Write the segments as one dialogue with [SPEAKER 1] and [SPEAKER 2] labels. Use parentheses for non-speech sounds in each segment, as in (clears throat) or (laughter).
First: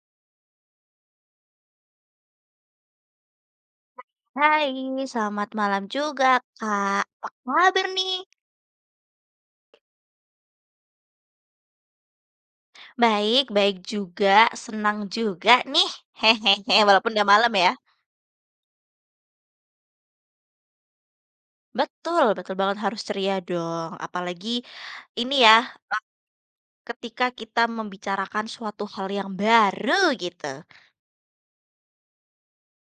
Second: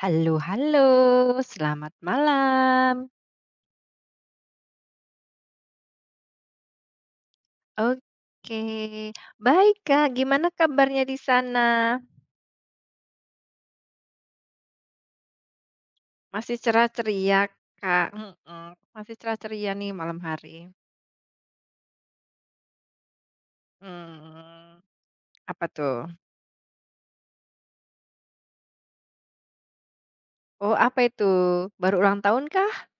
[SPEAKER 1] Halo halo, selamat malam.
[SPEAKER 2] Hai, selamat malam juga Kak. Apa kabar nih?
[SPEAKER 1] Oke, baik Kak, gimana kabarnya di sana?
[SPEAKER 2] Baik, baik juga. Senang juga nih.
[SPEAKER 1] Masih
[SPEAKER 2] Hehehe,
[SPEAKER 1] cerah
[SPEAKER 2] walaupun udah
[SPEAKER 1] ceria,
[SPEAKER 2] malam ya.
[SPEAKER 1] Kak? Mhm, masih cerah ceria nih malam hari.
[SPEAKER 2] Betul, betul banget harus ceria dong. Apalagi
[SPEAKER 1] Hmm,
[SPEAKER 2] ini ya,
[SPEAKER 1] apa tuh?
[SPEAKER 2] ketika kita membicarakan suatu hal yang baru gitu.
[SPEAKER 1] Oh, apa itu? Baru ulang tahun kah?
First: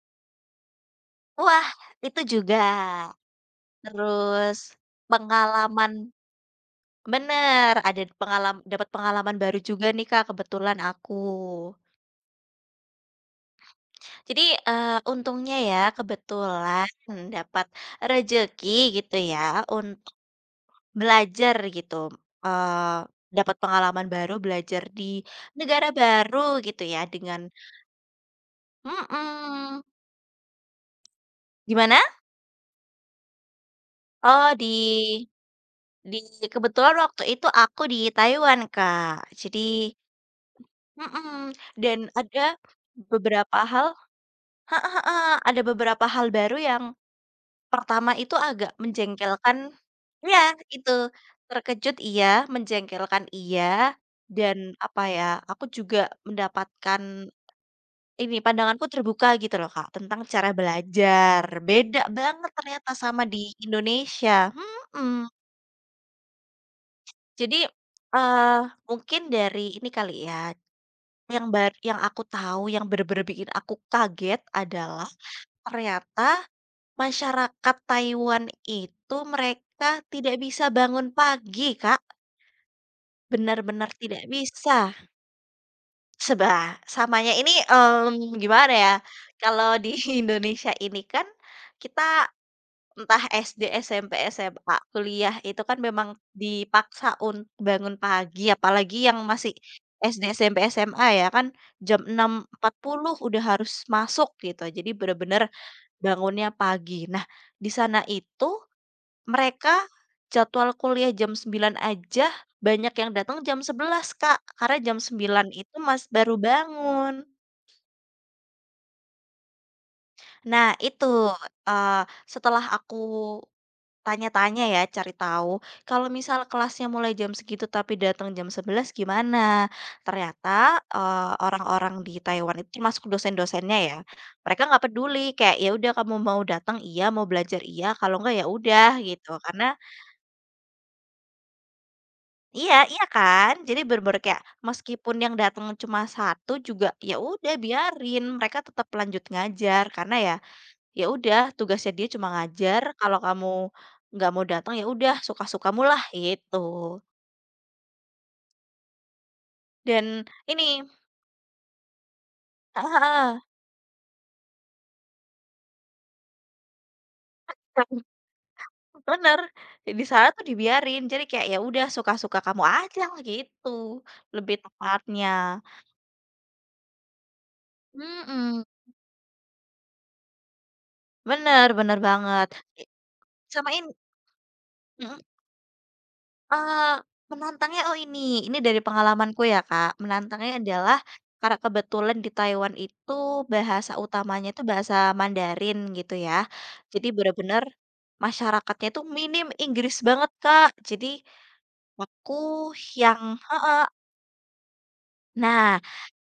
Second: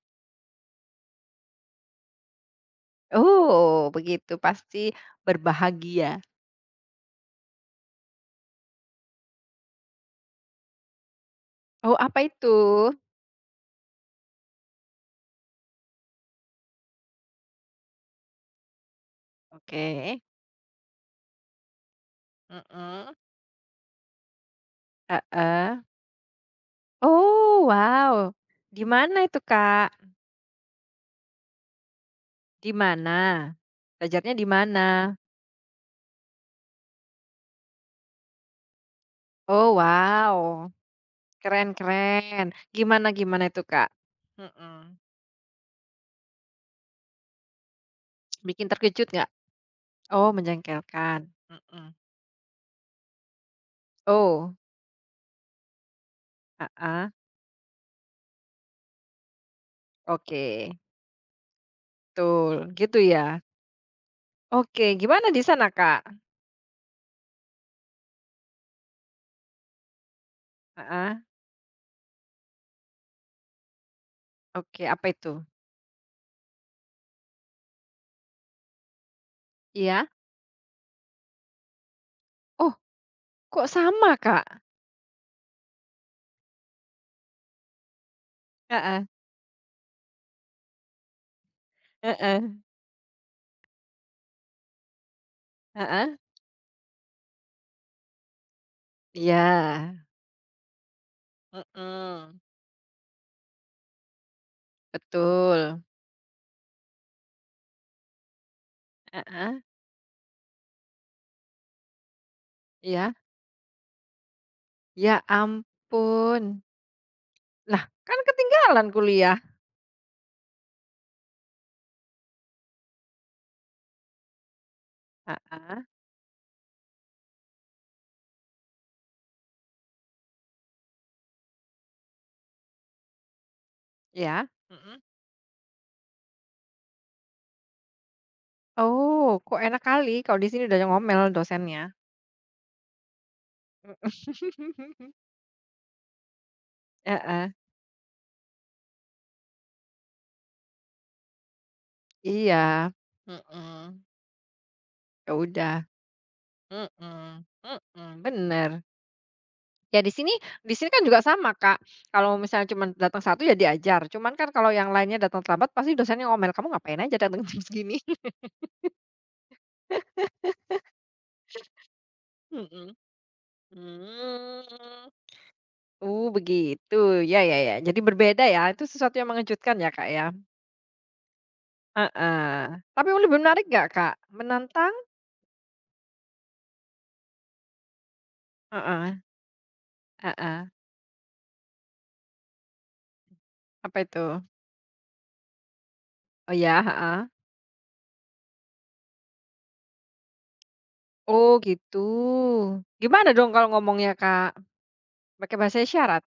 [SPEAKER 2] Wah, itu juga.
[SPEAKER 1] Oh, begitu,
[SPEAKER 2] Terus
[SPEAKER 1] pasti
[SPEAKER 2] pengalaman
[SPEAKER 1] berbahagia.
[SPEAKER 2] bener, ada pengalaman dapat pengalaman baru juga nih Kak, kebetulan aku.
[SPEAKER 1] Oh, apa itu?
[SPEAKER 2] Jadi, untungnya ya kebetulan mendapat rejeki gitu ya untuk
[SPEAKER 1] Oke.
[SPEAKER 2] belajar gitu, eee,
[SPEAKER 1] Uh
[SPEAKER 2] dapat pengalaman baru belajar di
[SPEAKER 1] uh.
[SPEAKER 2] negara baru gitu ya dengan
[SPEAKER 1] Oh, wow, di mana itu,
[SPEAKER 2] mhm,
[SPEAKER 1] Kak?
[SPEAKER 2] gimana?
[SPEAKER 1] Di mana? Belajarnya di
[SPEAKER 2] Oh
[SPEAKER 1] mana?
[SPEAKER 2] di kebetulan waktu itu aku di Taiwan, Kak. Jadi
[SPEAKER 1] Oh, wow,
[SPEAKER 2] mhm,
[SPEAKER 1] keren
[SPEAKER 2] dan
[SPEAKER 1] keren.
[SPEAKER 2] ada
[SPEAKER 1] Gimana gimana
[SPEAKER 2] beberapa
[SPEAKER 1] itu, Kak?
[SPEAKER 2] hal
[SPEAKER 1] Mhm.
[SPEAKER 2] (laughs) ada beberapa hal baru yang pertama itu
[SPEAKER 1] Bikin
[SPEAKER 2] agak
[SPEAKER 1] terkejut nggak?
[SPEAKER 2] menjengkelkan
[SPEAKER 1] Oh,
[SPEAKER 2] ya itu.
[SPEAKER 1] menjengkelkan. Mhm.
[SPEAKER 2] Terkejut iya, menjengkelkan iya,
[SPEAKER 1] Oh,
[SPEAKER 2] dan apa ya, aku juga mendapatkan
[SPEAKER 1] ah,
[SPEAKER 2] ini, pandanganku terbuka gitu loh, Kak, tentang
[SPEAKER 1] oke,
[SPEAKER 2] cara belajar. Beda banget
[SPEAKER 1] betul,
[SPEAKER 2] ternyata
[SPEAKER 1] gitu
[SPEAKER 2] sama
[SPEAKER 1] ya.
[SPEAKER 2] di Indonesia.
[SPEAKER 1] Oke,
[SPEAKER 2] Mhm.
[SPEAKER 1] gimana di sana, Kak?
[SPEAKER 2] Jadi, eee, mungkin dari ini kali ya,
[SPEAKER 1] Ah,
[SPEAKER 2] yang aku tahu yang bener-bener bikin aku kaget
[SPEAKER 1] oke, apa
[SPEAKER 2] adalah
[SPEAKER 1] itu?
[SPEAKER 2] ternyata masyarakat Taiwan itu mereka
[SPEAKER 1] Iya?
[SPEAKER 2] tidak bisa bangun pagi, Kak,
[SPEAKER 1] Oh, kok
[SPEAKER 2] benar-benar
[SPEAKER 1] sama,
[SPEAKER 2] tidak
[SPEAKER 1] Kak?
[SPEAKER 2] bisa. Sebab samanya ini, gimana ya,
[SPEAKER 1] Heeh,
[SPEAKER 2] kalau di (laughs) Indonesia ini kan kita
[SPEAKER 1] heeh,
[SPEAKER 2] entah SD, SMP, SMA, kuliah itu kan
[SPEAKER 1] heeh,
[SPEAKER 2] memang dipaksa untuk bangun pagi, apalagi yang
[SPEAKER 1] iya,
[SPEAKER 2] masih SD, SMP, SMA ya kan jam
[SPEAKER 1] mhm,
[SPEAKER 2] enam empat puluh udah harus masuk gitu, jadi benar-benar
[SPEAKER 1] betul,
[SPEAKER 2] bangunnya pagi. Nah, di sana itu
[SPEAKER 1] heeh,
[SPEAKER 2] mereka jadwal kuliah jam 9 aja banyak yang
[SPEAKER 1] iya.
[SPEAKER 2] datang jam 11 Kak, karena jam
[SPEAKER 1] Ya
[SPEAKER 2] sembilan itu mas baru
[SPEAKER 1] ampun.
[SPEAKER 2] bangun.
[SPEAKER 1] Lah, kan ketinggalan kuliah.
[SPEAKER 2] Nah itu, setelah aku tanya-tanya ya, cari tahu,
[SPEAKER 1] Heeh.
[SPEAKER 2] kalau misal kelasnya mulai jam segitu tapi datang jam 11 gimana? Ternyata, orang-orang di Taiwan itu termasuk dosen-dosennya ya,
[SPEAKER 1] Iya.
[SPEAKER 2] mereka nggak
[SPEAKER 1] Mhm.
[SPEAKER 2] peduli kayak, "Ya udah kamu mau datang iya, mau belajar iya, kalau nggak ya udah," gitu.
[SPEAKER 1] Oh, kok
[SPEAKER 2] Karena
[SPEAKER 1] enak kali, kalau di sini udah ngomel dosennya.
[SPEAKER 2] iya iya kan? Jadi bener-bener kayak
[SPEAKER 1] (laughs) Mhm.
[SPEAKER 2] meskipun yang datang cuma satu juga, ya
[SPEAKER 1] Heeh,
[SPEAKER 2] udah biarin, mereka tetap lanjut ngajar karena ya, ya udah tugasnya dia cuma ngajar,
[SPEAKER 1] iya.
[SPEAKER 2] kalau kamu
[SPEAKER 1] Mhm.
[SPEAKER 2] nggak mau datang, ya udah
[SPEAKER 1] Ya udah.
[SPEAKER 2] suka-sukamu lah gitu.
[SPEAKER 1] Mhm, mhm. Bener. Ya di
[SPEAKER 2] Dan
[SPEAKER 1] sini di
[SPEAKER 2] ini
[SPEAKER 1] sini kan juga sama, Kak. Kalau misalnya cuman datang satu
[SPEAKER 2] heeh
[SPEAKER 1] ya diajar, cuman kan kalau yang lainnya datang terlambat pasti dosennya ngomel, "Kamu ngapain aja datang jam segini?"
[SPEAKER 2] (laughs) bener, di sana tuh dibiarin, jadi kayak ya udah suka-suka kamu
[SPEAKER 1] Mhm.
[SPEAKER 2] aja gitu, lebih
[SPEAKER 1] Mmm.
[SPEAKER 2] tepatnya.
[SPEAKER 1] Oh begitu, ya ya ya. Jadi berbeda ya,
[SPEAKER 2] Mhm,
[SPEAKER 1] itu sesuatu yang mengejutkan ya, Kak, ya?
[SPEAKER 2] bener bener banget.
[SPEAKER 1] Heeh. Tapi lebih menarik
[SPEAKER 2] Sama
[SPEAKER 1] nggak,
[SPEAKER 2] ini
[SPEAKER 1] Kak? Menantang?
[SPEAKER 2] mhm? Eee, menantangnya ini dari
[SPEAKER 1] Heeh
[SPEAKER 2] pengalamanku ya, Kak. Menantangnya
[SPEAKER 1] heeh.
[SPEAKER 2] adalah karena kebetulan di Taiwan itu bahasa
[SPEAKER 1] Apa itu?
[SPEAKER 2] utamanya itu bahasa Mandarin gitu ya.
[SPEAKER 1] Oh ya,
[SPEAKER 2] Jadi
[SPEAKER 1] heeh.
[SPEAKER 2] bener-bener masyarakatnya itu minim Inggris banget, Kak. Jadi
[SPEAKER 1] Oh gitu.
[SPEAKER 2] aku yang
[SPEAKER 1] Gimana dong kalau
[SPEAKER 2] heeh.
[SPEAKER 1] ngomongnya, Kak? Pakai
[SPEAKER 2] Nah,
[SPEAKER 1] bahasa isyarat?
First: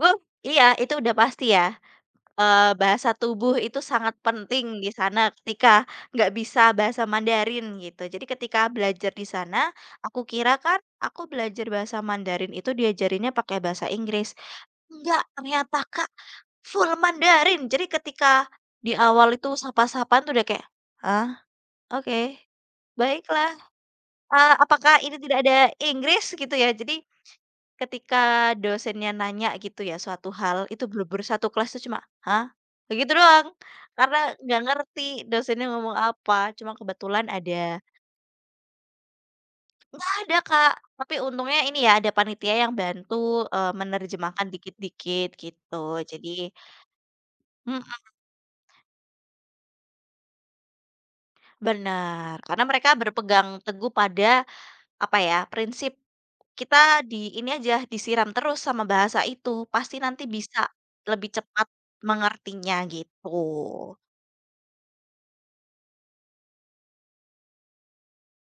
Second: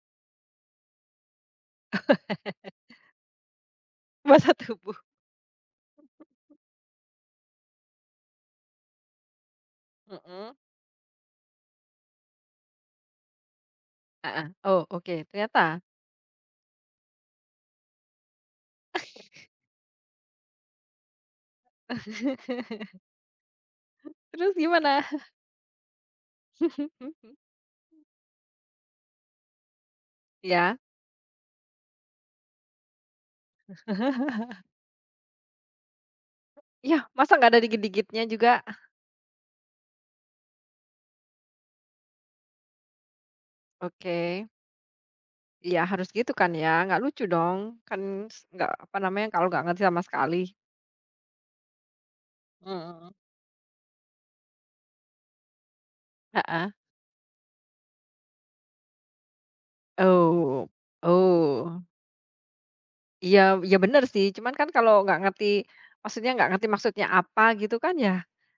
[SPEAKER 2] uh, iya itu udah pasti ya. Bahasa tubuh itu sangat
[SPEAKER 1] (laughs) Bahasa
[SPEAKER 2] penting di
[SPEAKER 1] tubuh?
[SPEAKER 2] sana ketika nggak bisa bahasa Mandarin gitu. Jadi ketika belajar di sana, aku
[SPEAKER 1] Mhm,
[SPEAKER 2] kira kan aku belajar bahasa Mandarin itu diajarinnya pakai bahasa Inggris.
[SPEAKER 1] heeh. Oh oke,
[SPEAKER 2] Enggak, ternyata
[SPEAKER 1] ternyata.
[SPEAKER 2] Kak, full Mandarin. Jadi ketika di awal itu sapa-sapaan tuh udah kayak, "Hah? Oke.
[SPEAKER 1] (laughs)
[SPEAKER 2] Baiklah,
[SPEAKER 1] Terus
[SPEAKER 2] apakah
[SPEAKER 1] gimana?
[SPEAKER 2] ini tidak ada Inggris?" Gitu ya. Jadi
[SPEAKER 1] (laughs)
[SPEAKER 2] ketika dosennya nanya gitu ya suatu hal,
[SPEAKER 1] ya
[SPEAKER 2] itu bener-bener satu kelas tuh cuma, "Hah?" Begitu doang. Karena nggak ngerti dosennya ngomong apa, cuma
[SPEAKER 1] Iya,
[SPEAKER 2] kebetulan
[SPEAKER 1] masa nggak ada
[SPEAKER 2] ada
[SPEAKER 1] dikit-dikitnya juga?
[SPEAKER 2] nggak ada, Kak, tapi untungnya ini ya ada panitia yang bantu,
[SPEAKER 1] Oke.
[SPEAKER 2] menerjemahkan dikit-dikit
[SPEAKER 1] Iya
[SPEAKER 2] gitu.
[SPEAKER 1] harus gitu kan
[SPEAKER 2] Jadi
[SPEAKER 1] ya, nggak lucu dong.
[SPEAKER 2] mhm,
[SPEAKER 1] Kan nggak apa namanya, kalau nggak ngerti sama sekali.
[SPEAKER 2] bener, karena mereka
[SPEAKER 1] Mhm,
[SPEAKER 2] berpegang teguh pada apa ya, prinsip
[SPEAKER 1] heeh.
[SPEAKER 2] kita di ini aja, disiram terus sama bahasa itu, pasti nanti bisa
[SPEAKER 1] Oh
[SPEAKER 2] lebih cepat
[SPEAKER 1] oh,
[SPEAKER 2] mengertinya gitu.
[SPEAKER 1] iya iya bener sih, cuman kan kalau nggak ngerti maksudnya, nggak ngerti maksudnya apa gitu kan ya,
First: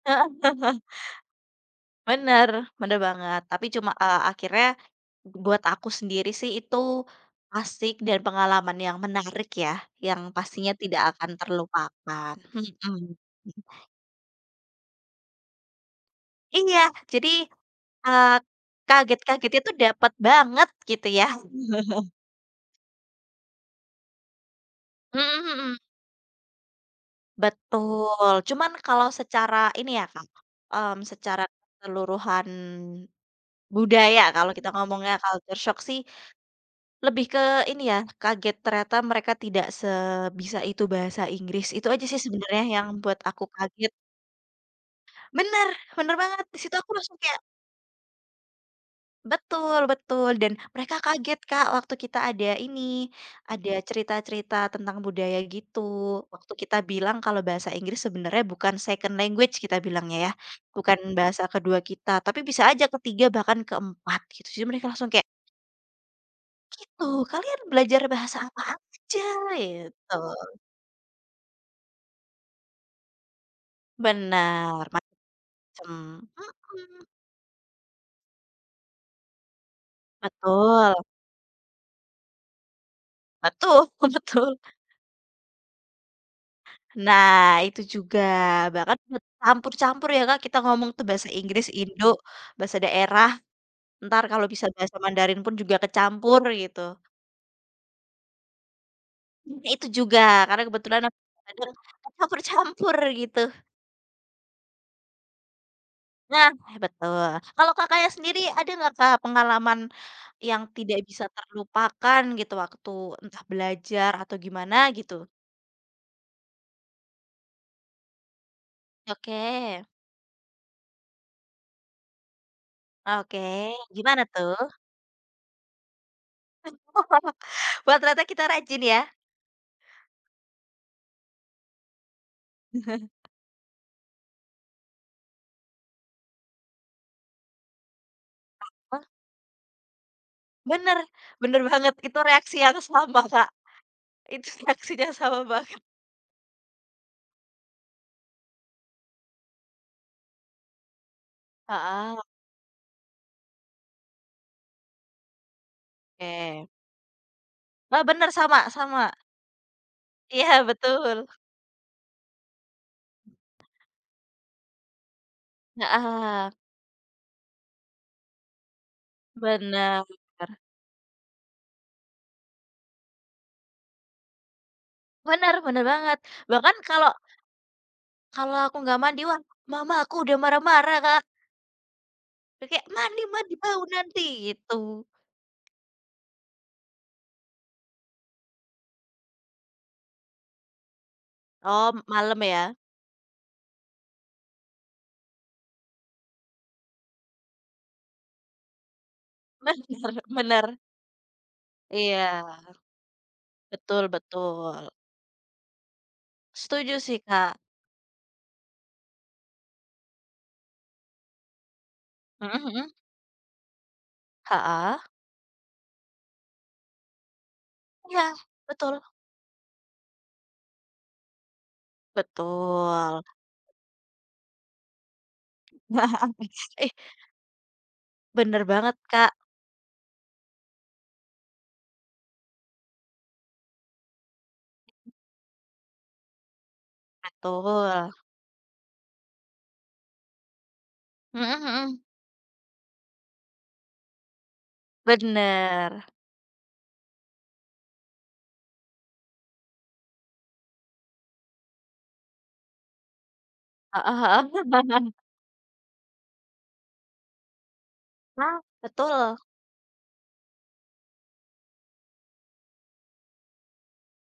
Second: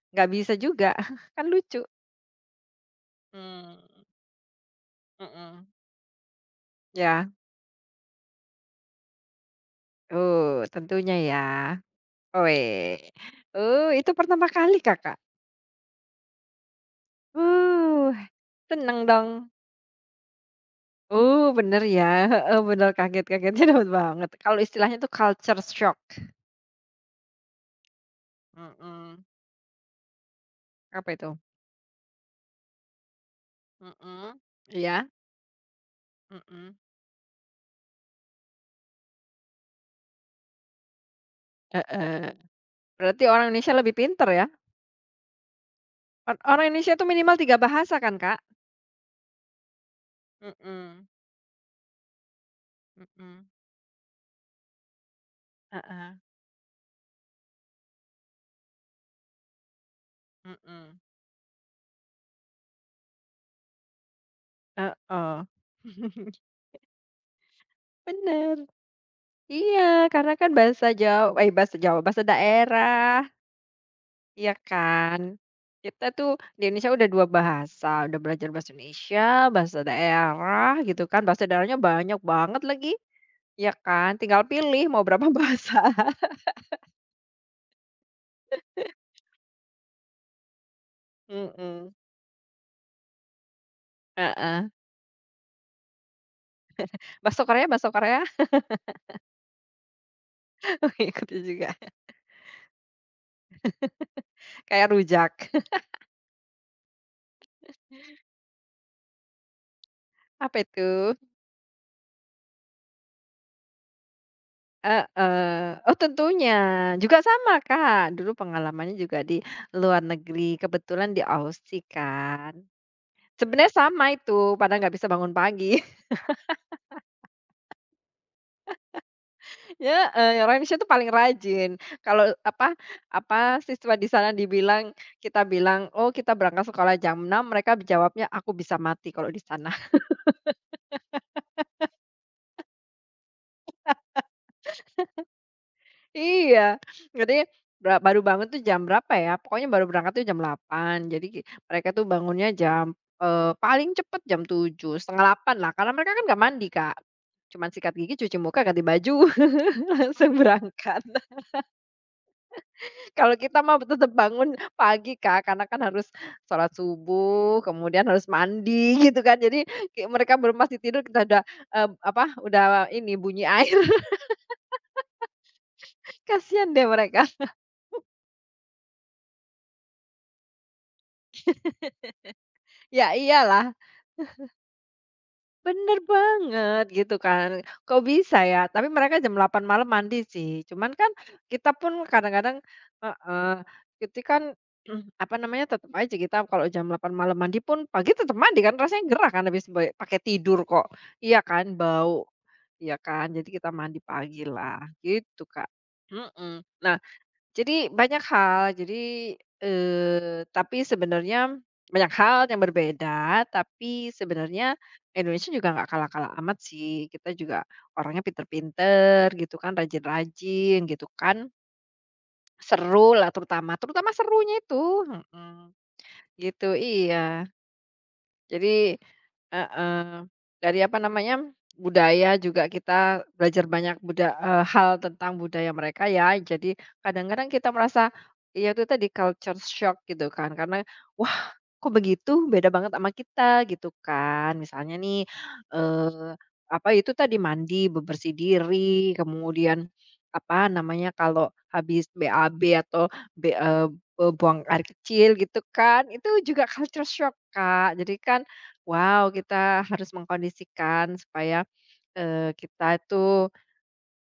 [SPEAKER 2] (laughs)
[SPEAKER 1] nggak bisa
[SPEAKER 2] Heeh heeh.
[SPEAKER 1] juga, (laughs) kan lucu.
[SPEAKER 2] Bener bener banget. Tapi
[SPEAKER 1] Mmm,
[SPEAKER 2] cuma, akhirnya buat
[SPEAKER 1] mhm,
[SPEAKER 2] aku sendiri sih itu
[SPEAKER 1] ya,
[SPEAKER 2] asik dan pengalaman yang menarik ya, yang
[SPEAKER 1] oh
[SPEAKER 2] pastinya tidak
[SPEAKER 1] tentunya
[SPEAKER 2] akan
[SPEAKER 1] ya.
[SPEAKER 2] terlupakan.
[SPEAKER 1] Weh,
[SPEAKER 2] Mhm.
[SPEAKER 1] oh itu pertama kali Kakak?
[SPEAKER 2] Iya, jadi,
[SPEAKER 1] Uh,
[SPEAKER 2] eee,
[SPEAKER 1] seneng dong.
[SPEAKER 2] kaget-kagetnya tuh dapat banget gitu ya.
[SPEAKER 1] Oh bener ya,
[SPEAKER 2] (laughs)
[SPEAKER 1] (laughs) oh bener kaget-kagetnya dapet (laughs) banget. Kalau istilahnya tuh
[SPEAKER 2] Mhm
[SPEAKER 1] culture
[SPEAKER 2] mhm.
[SPEAKER 1] shock.
[SPEAKER 2] Betul. Cuman kalau
[SPEAKER 1] Mhm,
[SPEAKER 2] secara ini ya Kak,
[SPEAKER 1] apa itu?
[SPEAKER 2] secara keseluruhan budaya
[SPEAKER 1] Mhm,
[SPEAKER 2] kalau kita
[SPEAKER 1] iya,
[SPEAKER 2] ngomongnya culture shock sih
[SPEAKER 1] mhm.
[SPEAKER 2] lebih ke ini ya, kaget ternyata mereka tidak sebisa itu bahasa Inggris, itu aja sih
[SPEAKER 1] Heeh.
[SPEAKER 2] sebenarnya yang buat
[SPEAKER 1] Berarti
[SPEAKER 2] aku
[SPEAKER 1] orang Indonesia
[SPEAKER 2] kaget.
[SPEAKER 1] lebih pinter ya?
[SPEAKER 2] Bener, bener banget, di
[SPEAKER 1] Orang
[SPEAKER 2] situ aku
[SPEAKER 1] Indonesia itu
[SPEAKER 2] langsung
[SPEAKER 1] minimal
[SPEAKER 2] kayak
[SPEAKER 1] 3 bahasa kan, Kak?
[SPEAKER 2] betul betul, dan mereka
[SPEAKER 1] Mhm,
[SPEAKER 2] kaget, Kak, waktu kita ada ini,
[SPEAKER 1] mhm,
[SPEAKER 2] ada cerita-cerita tentang budaya
[SPEAKER 1] heeh,
[SPEAKER 2] gitu, waktu kita bilang kalau bahasa Inggris sebenarnya bukan second language kita bilangnya ya, bukan
[SPEAKER 1] mhm.
[SPEAKER 2] bahasa kedua kita, tapi bisa aja ketiga bahkan keempat gitu, jadi mereka langsung kayak,
[SPEAKER 1] Heeh. (laughs)
[SPEAKER 2] "Gitu, kalian belajar bahasa
[SPEAKER 1] Bener.
[SPEAKER 2] apa aja?"
[SPEAKER 1] Iya,
[SPEAKER 2] Gitu.
[SPEAKER 1] karena kan bahasa Jawa, bahasa daerah, iya
[SPEAKER 2] Bener,
[SPEAKER 1] kan? Kita
[SPEAKER 2] macem-macem.
[SPEAKER 1] tuh di Indonesia
[SPEAKER 2] Mhm,
[SPEAKER 1] udah 2 bahasa, udah belajar bahasa Indonesia, bahasa daerah
[SPEAKER 2] betul
[SPEAKER 1] gitu kan, bahasa daerahnya banyak banget lagi, ya
[SPEAKER 2] betul
[SPEAKER 1] kan?
[SPEAKER 2] (laughs)
[SPEAKER 1] Tinggal
[SPEAKER 2] betul.
[SPEAKER 1] pilih mau berapa bahasa.
[SPEAKER 2] Nah, itu juga, bahkan
[SPEAKER 1] (laughs)
[SPEAKER 2] bercampur-campur ya, Kak, kita ngomong tuh bahasa Inggris,
[SPEAKER 1] Mhm,
[SPEAKER 2] Indo, bahasa daerah, entar kalau
[SPEAKER 1] heeh.
[SPEAKER 2] bisa bahasa Mandarin pun juga kecampur gitu.
[SPEAKER 1] Bahasa Korea,
[SPEAKER 2] Nah, itu juga, karena
[SPEAKER 1] (laughs)
[SPEAKER 2] kebetulan aku
[SPEAKER 1] ikut
[SPEAKER 2] kadang
[SPEAKER 1] juga.
[SPEAKER 2] kecampur-campur gitu.
[SPEAKER 1] Kayak rujak. (laughs)
[SPEAKER 2] Nah betul. Kalau Kakaknya sendiri ada nggak, Kak, pengalaman
[SPEAKER 1] Apa
[SPEAKER 2] yang tidak
[SPEAKER 1] itu?
[SPEAKER 2] bisa terlupakan gitu waktu entah belajar atau gimana gitu?
[SPEAKER 1] Heeh. Oh, tentunya. Juga sama, Kak. Dulu pengalamannya juga di
[SPEAKER 2] Oke.
[SPEAKER 1] luar negeri, kebetulan di Aussie kan.
[SPEAKER 2] Oke,
[SPEAKER 1] Sebenarnya sama
[SPEAKER 2] gimana
[SPEAKER 1] itu,
[SPEAKER 2] tuh?
[SPEAKER 1] padahal nggak bisa bangun pagi.
[SPEAKER 2] (laughs) Wah, ternyata kita rajin ya?
[SPEAKER 1] (laughs) Heeh, orang Indonesia tuh paling rajin. Kalau apa
[SPEAKER 2] (laughs)
[SPEAKER 1] apa siswa di sana kita bilang, "Oh, kita berangkat sekolah jam 6," mereka jawabnya, "Aku bisa
[SPEAKER 2] Wah,
[SPEAKER 1] mati kalau di sana."
[SPEAKER 2] bener bener banget, itu reaksi yang sama, Kak, itu (laughs) reaksinya sama banget.
[SPEAKER 1] Iya, berarti baru bangun tuh jam berapa ya? Pokoknya baru berangkat tuh jam 8. Jadi mereka tuh
[SPEAKER 2] Heeh,
[SPEAKER 1] bangunnya jam, paling cepet jam 7 setengah delapan lah, karena mereka kan nggak mandi,
[SPEAKER 2] oke.
[SPEAKER 1] Kak. Cuman sikat
[SPEAKER 2] Wah,
[SPEAKER 1] gigi,
[SPEAKER 2] bener
[SPEAKER 1] cuci muka,
[SPEAKER 2] sama
[SPEAKER 1] ganti baju,
[SPEAKER 2] sama.
[SPEAKER 1] (laughs) langsung
[SPEAKER 2] Iya,
[SPEAKER 1] berangkat.
[SPEAKER 2] betul.
[SPEAKER 1] Kalau kita mah tetap bangun pagi, Kak, karena kan harus
[SPEAKER 2] Heeh,
[SPEAKER 1] sholat subuh, kemudian harus mandi (laughs) gitu kan. Jadi
[SPEAKER 2] bener.
[SPEAKER 1] kayak mereka belum masih tidur, kita udah, apa, udah, ini bunyi air.
[SPEAKER 2] Bener bener banget.
[SPEAKER 1] (laughs) Kasihan
[SPEAKER 2] Bahkan
[SPEAKER 1] deh
[SPEAKER 2] kalau
[SPEAKER 1] mereka.
[SPEAKER 2] kalau aku nggak mandi, wah, mama aku udah marah-marah, Kak. Kayak,
[SPEAKER 1] Ya
[SPEAKER 2] "Mandi mandi
[SPEAKER 1] iyalah.
[SPEAKER 2] bau nanti," gitu.
[SPEAKER 1] Bener banget gitu kan, kok bisa ya? Tapi mereka jam 8 malam mandi sih, cuman kan kita
[SPEAKER 2] Oh,
[SPEAKER 1] pun
[SPEAKER 2] malam
[SPEAKER 1] kadang-kadang
[SPEAKER 2] ya?
[SPEAKER 1] heeh, itu kan, (clears throat) apa namanya, tetap aja kita kalau jam 8 malam mandi pun pagi tetap mandi kan, rasanya gerah kan habis pakai
[SPEAKER 2] (laughs) Bener
[SPEAKER 1] tidur
[SPEAKER 2] bener.
[SPEAKER 1] kok, iya kan, bau,
[SPEAKER 2] Iya,
[SPEAKER 1] iya kan, jadi kita mandi
[SPEAKER 2] betul
[SPEAKER 1] pagi lah
[SPEAKER 2] betul.
[SPEAKER 1] gitu, Kak, mhm. Nah
[SPEAKER 2] Setuju sih, Kak.
[SPEAKER 1] jadi banyak hal, jadi, tapi sebenarnya banyak hal yang
[SPEAKER 2] Mhm mhm.
[SPEAKER 1] berbeda, tapi sebenarnya
[SPEAKER 2] Heeh,
[SPEAKER 1] Indonesia juga nggak kalah-kalah amat sih. Kita juga orangnya
[SPEAKER 2] iya, betul
[SPEAKER 1] pinter-pinter gitu kan, rajin-rajin gitu kan. Seru
[SPEAKER 2] betul.
[SPEAKER 1] lah terutama terutama serunya itu,
[SPEAKER 2] (laughs)
[SPEAKER 1] gitu,
[SPEAKER 2] Ih,
[SPEAKER 1] iya.
[SPEAKER 2] bener banget,
[SPEAKER 1] Jadi,
[SPEAKER 2] Kak,
[SPEAKER 1] heeh, dari apa namanya, budaya juga kita belajar banyak hal tentang budaya mereka ya. Jadi kadang-kadang kita merasa,
[SPEAKER 2] betul.
[SPEAKER 1] ya itu tadi culture shock gitu kan karena, "Wah,
[SPEAKER 2] Mhm
[SPEAKER 1] kok
[SPEAKER 2] mhm.
[SPEAKER 1] begitu? Beda banget sama kita," gitu kan. Misalnya nih,
[SPEAKER 2] Bener,
[SPEAKER 1] eee, apa itu tadi mandi, bebersih diri, kemudian apa namanya, kalau habis BAB atau be eee,
[SPEAKER 2] heeh heeh.
[SPEAKER 1] buang air
[SPEAKER 2] (laughs)
[SPEAKER 1] kecil gitu kan, itu juga culture shock, Kak. Jadi kan
[SPEAKER 2] Nah,
[SPEAKER 1] wow,
[SPEAKER 2] betul.
[SPEAKER 1] kita harus mengkondisikan supaya, kita itu,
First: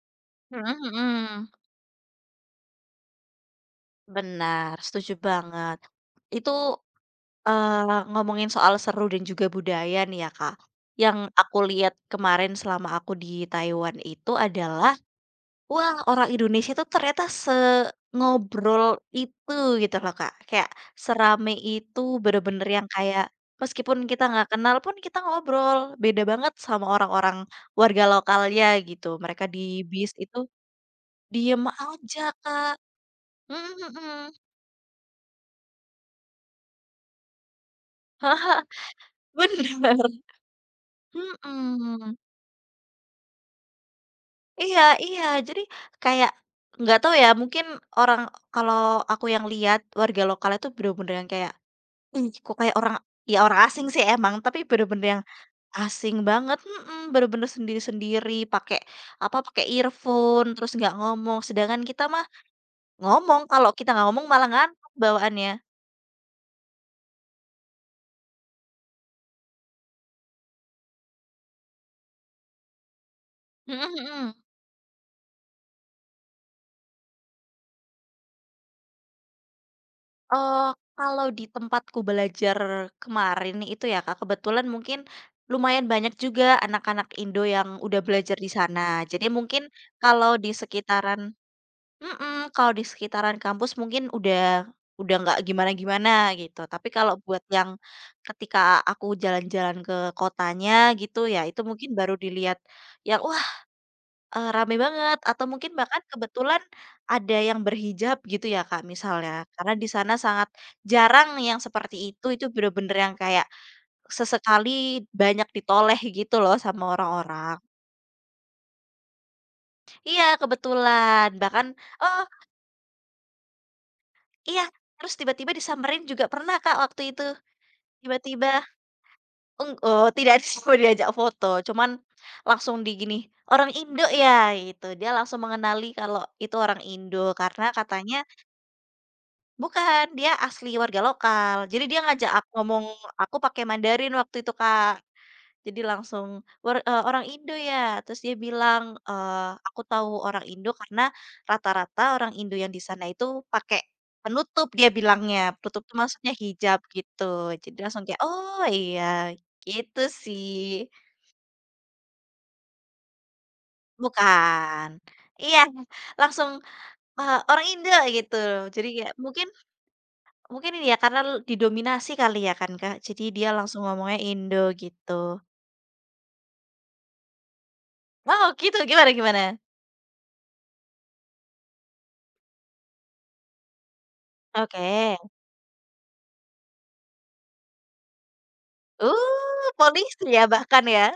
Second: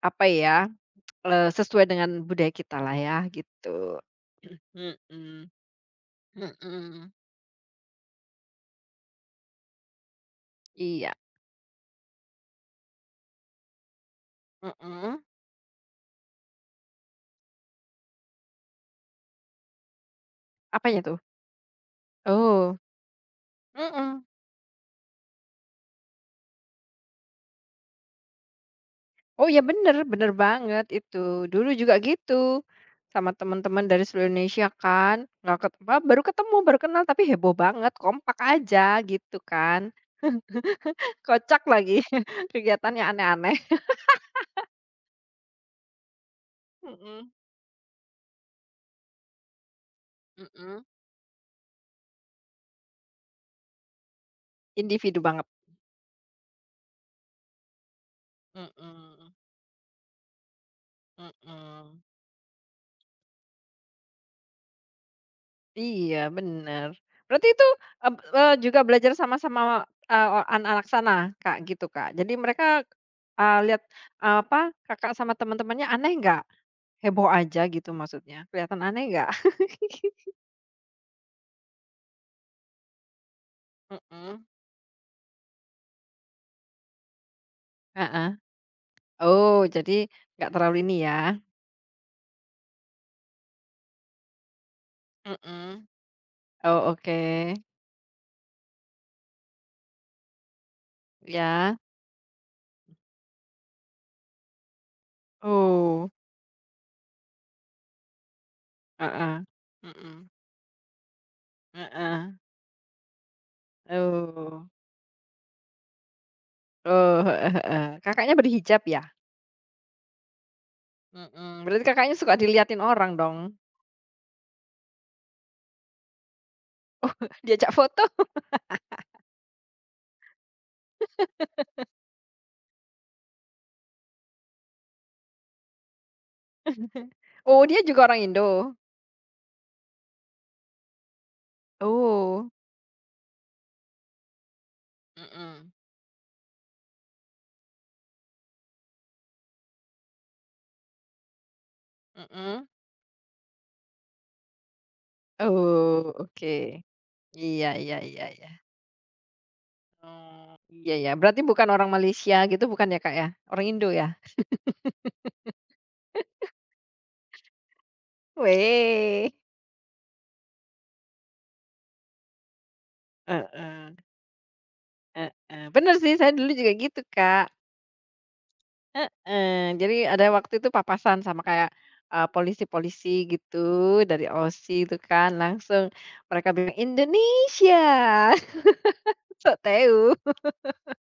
[SPEAKER 1] apa ya,
[SPEAKER 2] Mhm mhm.
[SPEAKER 1] sesuai dengan budaya kita lah ya, gitu.
[SPEAKER 2] Benar,
[SPEAKER 1] (clears throat)
[SPEAKER 2] setuju banget. Itu,
[SPEAKER 1] Mhm mhm,
[SPEAKER 2] ngomongin soal seru dan juga budaya nih ya, Kak.
[SPEAKER 1] iya,
[SPEAKER 2] Yang aku lihat kemarin selama aku di Taiwan itu adalah
[SPEAKER 1] mhm,
[SPEAKER 2] wah, orang Indonesia tuh ternyata sengobrol itu gitu loh, Kak. Kayak
[SPEAKER 1] apanya tuh?
[SPEAKER 2] serame itu bener-bener
[SPEAKER 1] Oh,
[SPEAKER 2] yang kayak meskipun kita
[SPEAKER 1] mhm,
[SPEAKER 2] nggak kenal pun kita ngobrol, beda banget sama orang-orang warga lokalnya gitu. Mereka
[SPEAKER 1] oh
[SPEAKER 2] di
[SPEAKER 1] ya bener,
[SPEAKER 2] bis
[SPEAKER 1] bener
[SPEAKER 2] itu
[SPEAKER 1] banget itu.
[SPEAKER 2] diem
[SPEAKER 1] Dulu juga
[SPEAKER 2] aja,
[SPEAKER 1] gitu,
[SPEAKER 2] Kak.
[SPEAKER 1] sama
[SPEAKER 2] Mhm
[SPEAKER 1] teman-teman dari seluruh
[SPEAKER 2] mhm. (laughs)
[SPEAKER 1] Indonesia kan, nggak ketemu, baru ketemu, baru kenal tapi heboh banget, kompak
[SPEAKER 2] Haha,
[SPEAKER 1] aja gitu kan.
[SPEAKER 2] bener.
[SPEAKER 1] (laughs) Kocak lagi, (laughs)
[SPEAKER 2] Mhm.
[SPEAKER 1] kegiatannya aneh-aneh.
[SPEAKER 2] Iya iya, jadi kayak nggak tahu
[SPEAKER 1] Mhm
[SPEAKER 2] ya mungkin orang kalau aku yang lihat warga lokal itu
[SPEAKER 1] mhm.
[SPEAKER 2] bener-bener yang kayak ih, kok kayak orang ya orang asing sih emang, tapi bener-bener
[SPEAKER 1] Individu
[SPEAKER 2] yang
[SPEAKER 1] banget.
[SPEAKER 2] asing banget, bener-bener sendiri-sendiri, pakai
[SPEAKER 1] Mhm,
[SPEAKER 2] apa, pakai earphone, terus nggak ngomong, sedangkan
[SPEAKER 1] mhm.
[SPEAKER 2] kita mah ngomong, kalau kita nggak ngomong malah ngantuk bawaannya.
[SPEAKER 1] Iya, bener. Berarti itu, juga belajar sama-sama, anak-anak sana, Kak, gitu, Kak? Jadi mereka, lihat,
[SPEAKER 2] Mhm mhm.
[SPEAKER 1] apa, Kakak sama teman-temannya aneh nggak? Heboh aja gitu maksudnya, kelihatan aneh nggak?
[SPEAKER 2] Eee, kalau di tempatku belajar kemarin itu ya, Kak,
[SPEAKER 1] Mhm. (laughs)
[SPEAKER 2] kebetulan mungkin lumayan banyak juga anak-anak Indo yang udah
[SPEAKER 1] Heeh.
[SPEAKER 2] belajar di sana. Jadi
[SPEAKER 1] Oh,
[SPEAKER 2] mungkin
[SPEAKER 1] jadi
[SPEAKER 2] kalau
[SPEAKER 1] nggak
[SPEAKER 2] di
[SPEAKER 1] terlalu ini
[SPEAKER 2] sekitaran
[SPEAKER 1] ya?
[SPEAKER 2] Mhm, kalau di sekitaran kampus mungkin udah nggak
[SPEAKER 1] Mhm.
[SPEAKER 2] gimana-gimana gitu,
[SPEAKER 1] Oh,
[SPEAKER 2] tapi kalau
[SPEAKER 1] oke.
[SPEAKER 2] buat yang ketika aku jalan-jalan ke kotanya gitu ya, itu
[SPEAKER 1] Iya.
[SPEAKER 2] mungkin baru dilihat yang, wah, rame banget atau mungkin bahkan
[SPEAKER 1] Oh,
[SPEAKER 2] kebetulan ada yang berhijab gitu ya, Kak, misalnya.
[SPEAKER 1] heeh.
[SPEAKER 2] Karena di sana
[SPEAKER 1] Mhm.
[SPEAKER 2] sangat jarang yang seperti
[SPEAKER 1] Heeh.
[SPEAKER 2] itu bener-bener yang kayak
[SPEAKER 1] Oh.
[SPEAKER 2] sesekali banyak ditoleh gitu loh sama
[SPEAKER 1] Oh, heeh
[SPEAKER 2] orang-orang.
[SPEAKER 1] heeh. Kakaknya berhijab ya?
[SPEAKER 2] Iya, kebetulan
[SPEAKER 1] Mhm,
[SPEAKER 2] bahkan
[SPEAKER 1] berarti Kakaknya
[SPEAKER 2] oh
[SPEAKER 1] suka diliatin orang dong?
[SPEAKER 2] iya, terus tiba-tiba disamperin juga pernah, Kak, waktu itu.
[SPEAKER 1] (laughs) Diajak foto?
[SPEAKER 2] Tiba-tiba tidak (laughs) disuruh diajak foto, cuman langsung di gini, "Orang Indo ya?" Gitu. Dia langsung mengenali kalau itu orang Indo,
[SPEAKER 1] Oh,
[SPEAKER 2] karena
[SPEAKER 1] dia juga
[SPEAKER 2] katanya
[SPEAKER 1] orang Indo?
[SPEAKER 2] bukan, dia asli warga lokal. Jadi dia ngajak
[SPEAKER 1] Oh.
[SPEAKER 2] ngomong aku pakai Mandarin waktu itu, Kak.
[SPEAKER 1] Mhm,
[SPEAKER 2] Jadi langsung orang Indo ya? Terus dia bilang, "Aku tahu orang Indo karena rata-rata orang Indo
[SPEAKER 1] mhm.
[SPEAKER 2] yang di sana itu pakai penutup," dia bilangnya. Penutup tuh
[SPEAKER 1] Oh,
[SPEAKER 2] maksudnya
[SPEAKER 1] oke.
[SPEAKER 2] hijab gitu.
[SPEAKER 1] Iya
[SPEAKER 2] Jadi
[SPEAKER 1] iya
[SPEAKER 2] langsung kayak,
[SPEAKER 1] iya iya.
[SPEAKER 2] "Oh iya, gitu
[SPEAKER 1] Oh,
[SPEAKER 2] sih."
[SPEAKER 1] iya ya, berarti bukan orang Malaysia gitu bukan ya, Kak, ya? Orang Indo ya?
[SPEAKER 2] Bukan. Iya, langsung, orang Indo gitu. Jadi kayak
[SPEAKER 1] Weh.
[SPEAKER 2] mungkin mungkin ini ya karena didominasi kali ya kan, Kak, jadi dia langsung
[SPEAKER 1] Heeh,
[SPEAKER 2] ngomongnya Indo gitu.
[SPEAKER 1] heeh. Bener sih saya dulu juga gitu, Kak.
[SPEAKER 2] Wow gitu, gimana gimana?
[SPEAKER 1] Heeh, jadi ada waktu itu papasan sama kayak, polisi-polisi gitu dari OSI itu
[SPEAKER 2] Oke.
[SPEAKER 1] kan, langsung mereka bilang, "Indonesia!" Sok tahu.
[SPEAKER 2] Polisi ya bahkan ya?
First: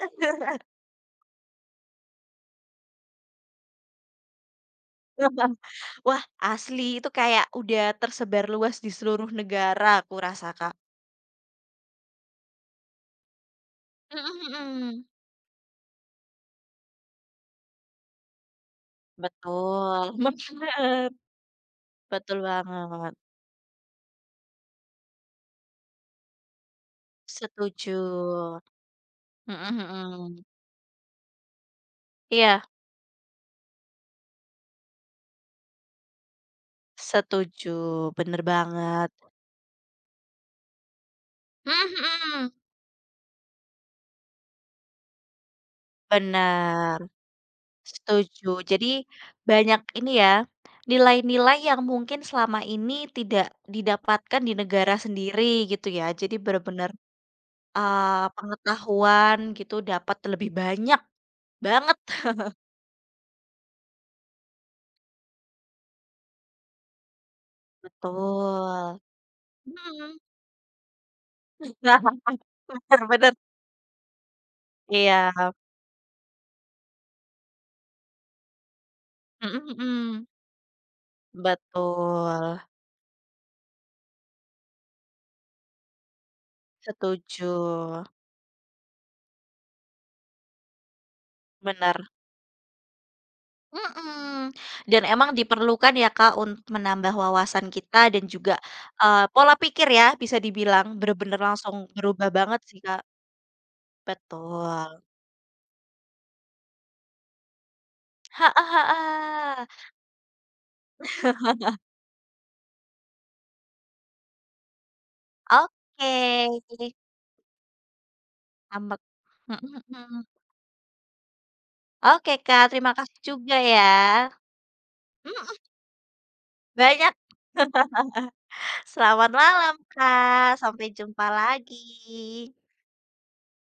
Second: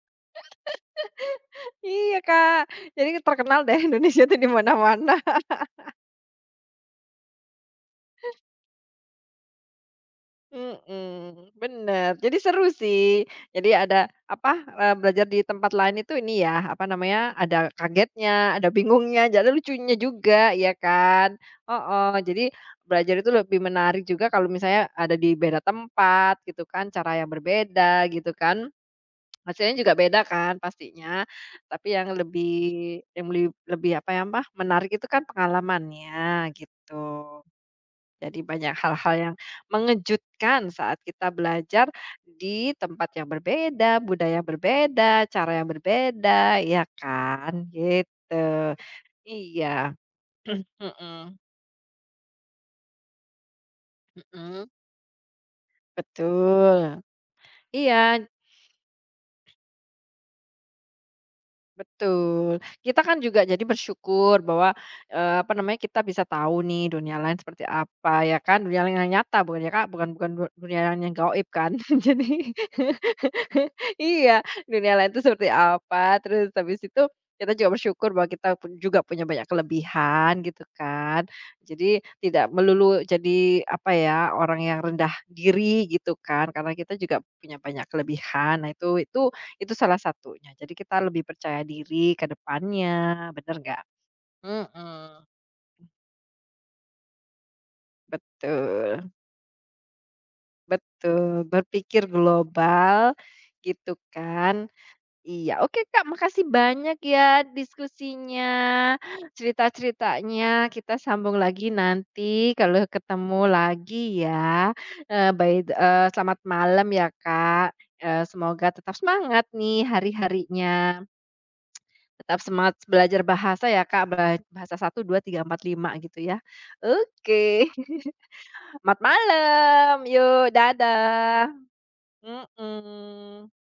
[SPEAKER 1] Iya, Kak. Jadi terkenal deh Indonesia tuh di mana-mana.
[SPEAKER 2] (laughs) Wah, asli itu kayak udah tersebar luas di seluruh negara aku rasa, Kak.
[SPEAKER 1] Mhm, bener. Jadi seru sih. Jadi ada,
[SPEAKER 2] Mhm
[SPEAKER 1] apa,
[SPEAKER 2] mhm.
[SPEAKER 1] belajar di tempat lain itu ini ya, apa namanya, ada kagetnya, ada bingungnya, jadi ada lucunya
[SPEAKER 2] Betul, (laughs)
[SPEAKER 1] juga, ya
[SPEAKER 2] bener,
[SPEAKER 1] kan? Heeh,
[SPEAKER 2] betul
[SPEAKER 1] jadi belajar
[SPEAKER 2] banget,
[SPEAKER 1] itu lebih menarik juga kalau misalnya ada di beda tempat gitu kan, cara yang
[SPEAKER 2] setuju.
[SPEAKER 1] berbeda gitu kan.
[SPEAKER 2] Mhm
[SPEAKER 1] Hasilnya juga beda
[SPEAKER 2] mhm.
[SPEAKER 1] kan pastinya, tapi yang
[SPEAKER 2] Iya,
[SPEAKER 1] lebih yang lebih lebih apa ya, apa, menarik itu kan pengalamannya gitu.
[SPEAKER 2] setuju,
[SPEAKER 1] Jadi
[SPEAKER 2] bener
[SPEAKER 1] banyak
[SPEAKER 2] banget.
[SPEAKER 1] hal-hal yang mengejutkan saat kita
[SPEAKER 2] Mhm
[SPEAKER 1] belajar
[SPEAKER 2] mhm.
[SPEAKER 1] di tempat yang berbeda, budaya berbeda, cara yang berbeda, ya
[SPEAKER 2] Benar.
[SPEAKER 1] kan? Gitu.
[SPEAKER 2] Setuju. Jadi banyak
[SPEAKER 1] Iya.
[SPEAKER 2] ini ya,
[SPEAKER 1] (clears throat) Mhm
[SPEAKER 2] nilai-nilai yang mungkin selama ini tidak didapatkan di
[SPEAKER 1] mhm.
[SPEAKER 2] negara sendiri gitu ya. Jadi benar-benar
[SPEAKER 1] Betul. Iya.
[SPEAKER 2] pengetahuan gitu dapat lebih banyak banget.
[SPEAKER 1] Betul. Kita kan juga jadi bersyukur bahwa, apa namanya, kita bisa tahu nih dunia lain seperti apa ya kan, dunia lain
[SPEAKER 2] Betul.
[SPEAKER 1] yang nyata bukan ya Kak, bukan
[SPEAKER 2] Mhm.
[SPEAKER 1] bukan dunia lain yang gaib kan.
[SPEAKER 2] Benar
[SPEAKER 1] (laughs) Jadi
[SPEAKER 2] bener.
[SPEAKER 1] (laughs)
[SPEAKER 2] (laughs)
[SPEAKER 1] (laughs) iya, dunia lain itu
[SPEAKER 2] Iya.
[SPEAKER 1] seperti apa, terus habis itu kita juga bersyukur bahwa kita pun juga punya banyak
[SPEAKER 2] Mhm mhm.
[SPEAKER 1] kelebihan gitu kan. Jadi tidak
[SPEAKER 2] Betul.
[SPEAKER 1] melulu jadi apa ya, orang yang rendah diri gitu kan, karena kita juga
[SPEAKER 2] Setuju.
[SPEAKER 1] punya banyak kelebihan. Nah itu salah satunya. Jadi kita lebih percaya
[SPEAKER 2] Benar.
[SPEAKER 1] diri ke depannya, bener nggak?
[SPEAKER 2] Mhm, dan
[SPEAKER 1] Mhm,
[SPEAKER 2] emang diperlukan ya, Kak, untuk menambah wawasan kita dan juga,
[SPEAKER 1] betul
[SPEAKER 2] pola pikir ya bisa dibilang, bener-bener
[SPEAKER 1] betul,
[SPEAKER 2] langsung
[SPEAKER 1] berpikir
[SPEAKER 2] berubah banget sih, Kak.
[SPEAKER 1] global gitu kan.
[SPEAKER 2] Betul.
[SPEAKER 1] Iya, oke Kak, makasih banyak ya diskusinya,
[SPEAKER 2] Heeh heeh.
[SPEAKER 1] cerita-ceritanya. Kita sambung lagi nanti kalau ketemu lagi ya. Selamat
[SPEAKER 2] Oke,
[SPEAKER 1] malam ya Kak, semoga tetap
[SPEAKER 2] ambek
[SPEAKER 1] semangat
[SPEAKER 2] mhm
[SPEAKER 1] nih
[SPEAKER 2] mhm.
[SPEAKER 1] hari-harinya.
[SPEAKER 2] Oke,
[SPEAKER 1] Tetap
[SPEAKER 2] Kak,
[SPEAKER 1] semangat
[SPEAKER 2] terima kasih
[SPEAKER 1] belajar
[SPEAKER 2] juga
[SPEAKER 1] bahasa ya
[SPEAKER 2] ya.
[SPEAKER 1] Kak, bahasa satu, 2, tiga,
[SPEAKER 2] Mhm,
[SPEAKER 1] 4, 5 gitu ya.
[SPEAKER 2] banyak.
[SPEAKER 1] Oke, (laughs) selamat
[SPEAKER 2] Selamat malam,
[SPEAKER 1] malam, yuk,
[SPEAKER 2] Kak, sampai jumpa
[SPEAKER 1] dadah,
[SPEAKER 2] lagi.
[SPEAKER 1] mhm.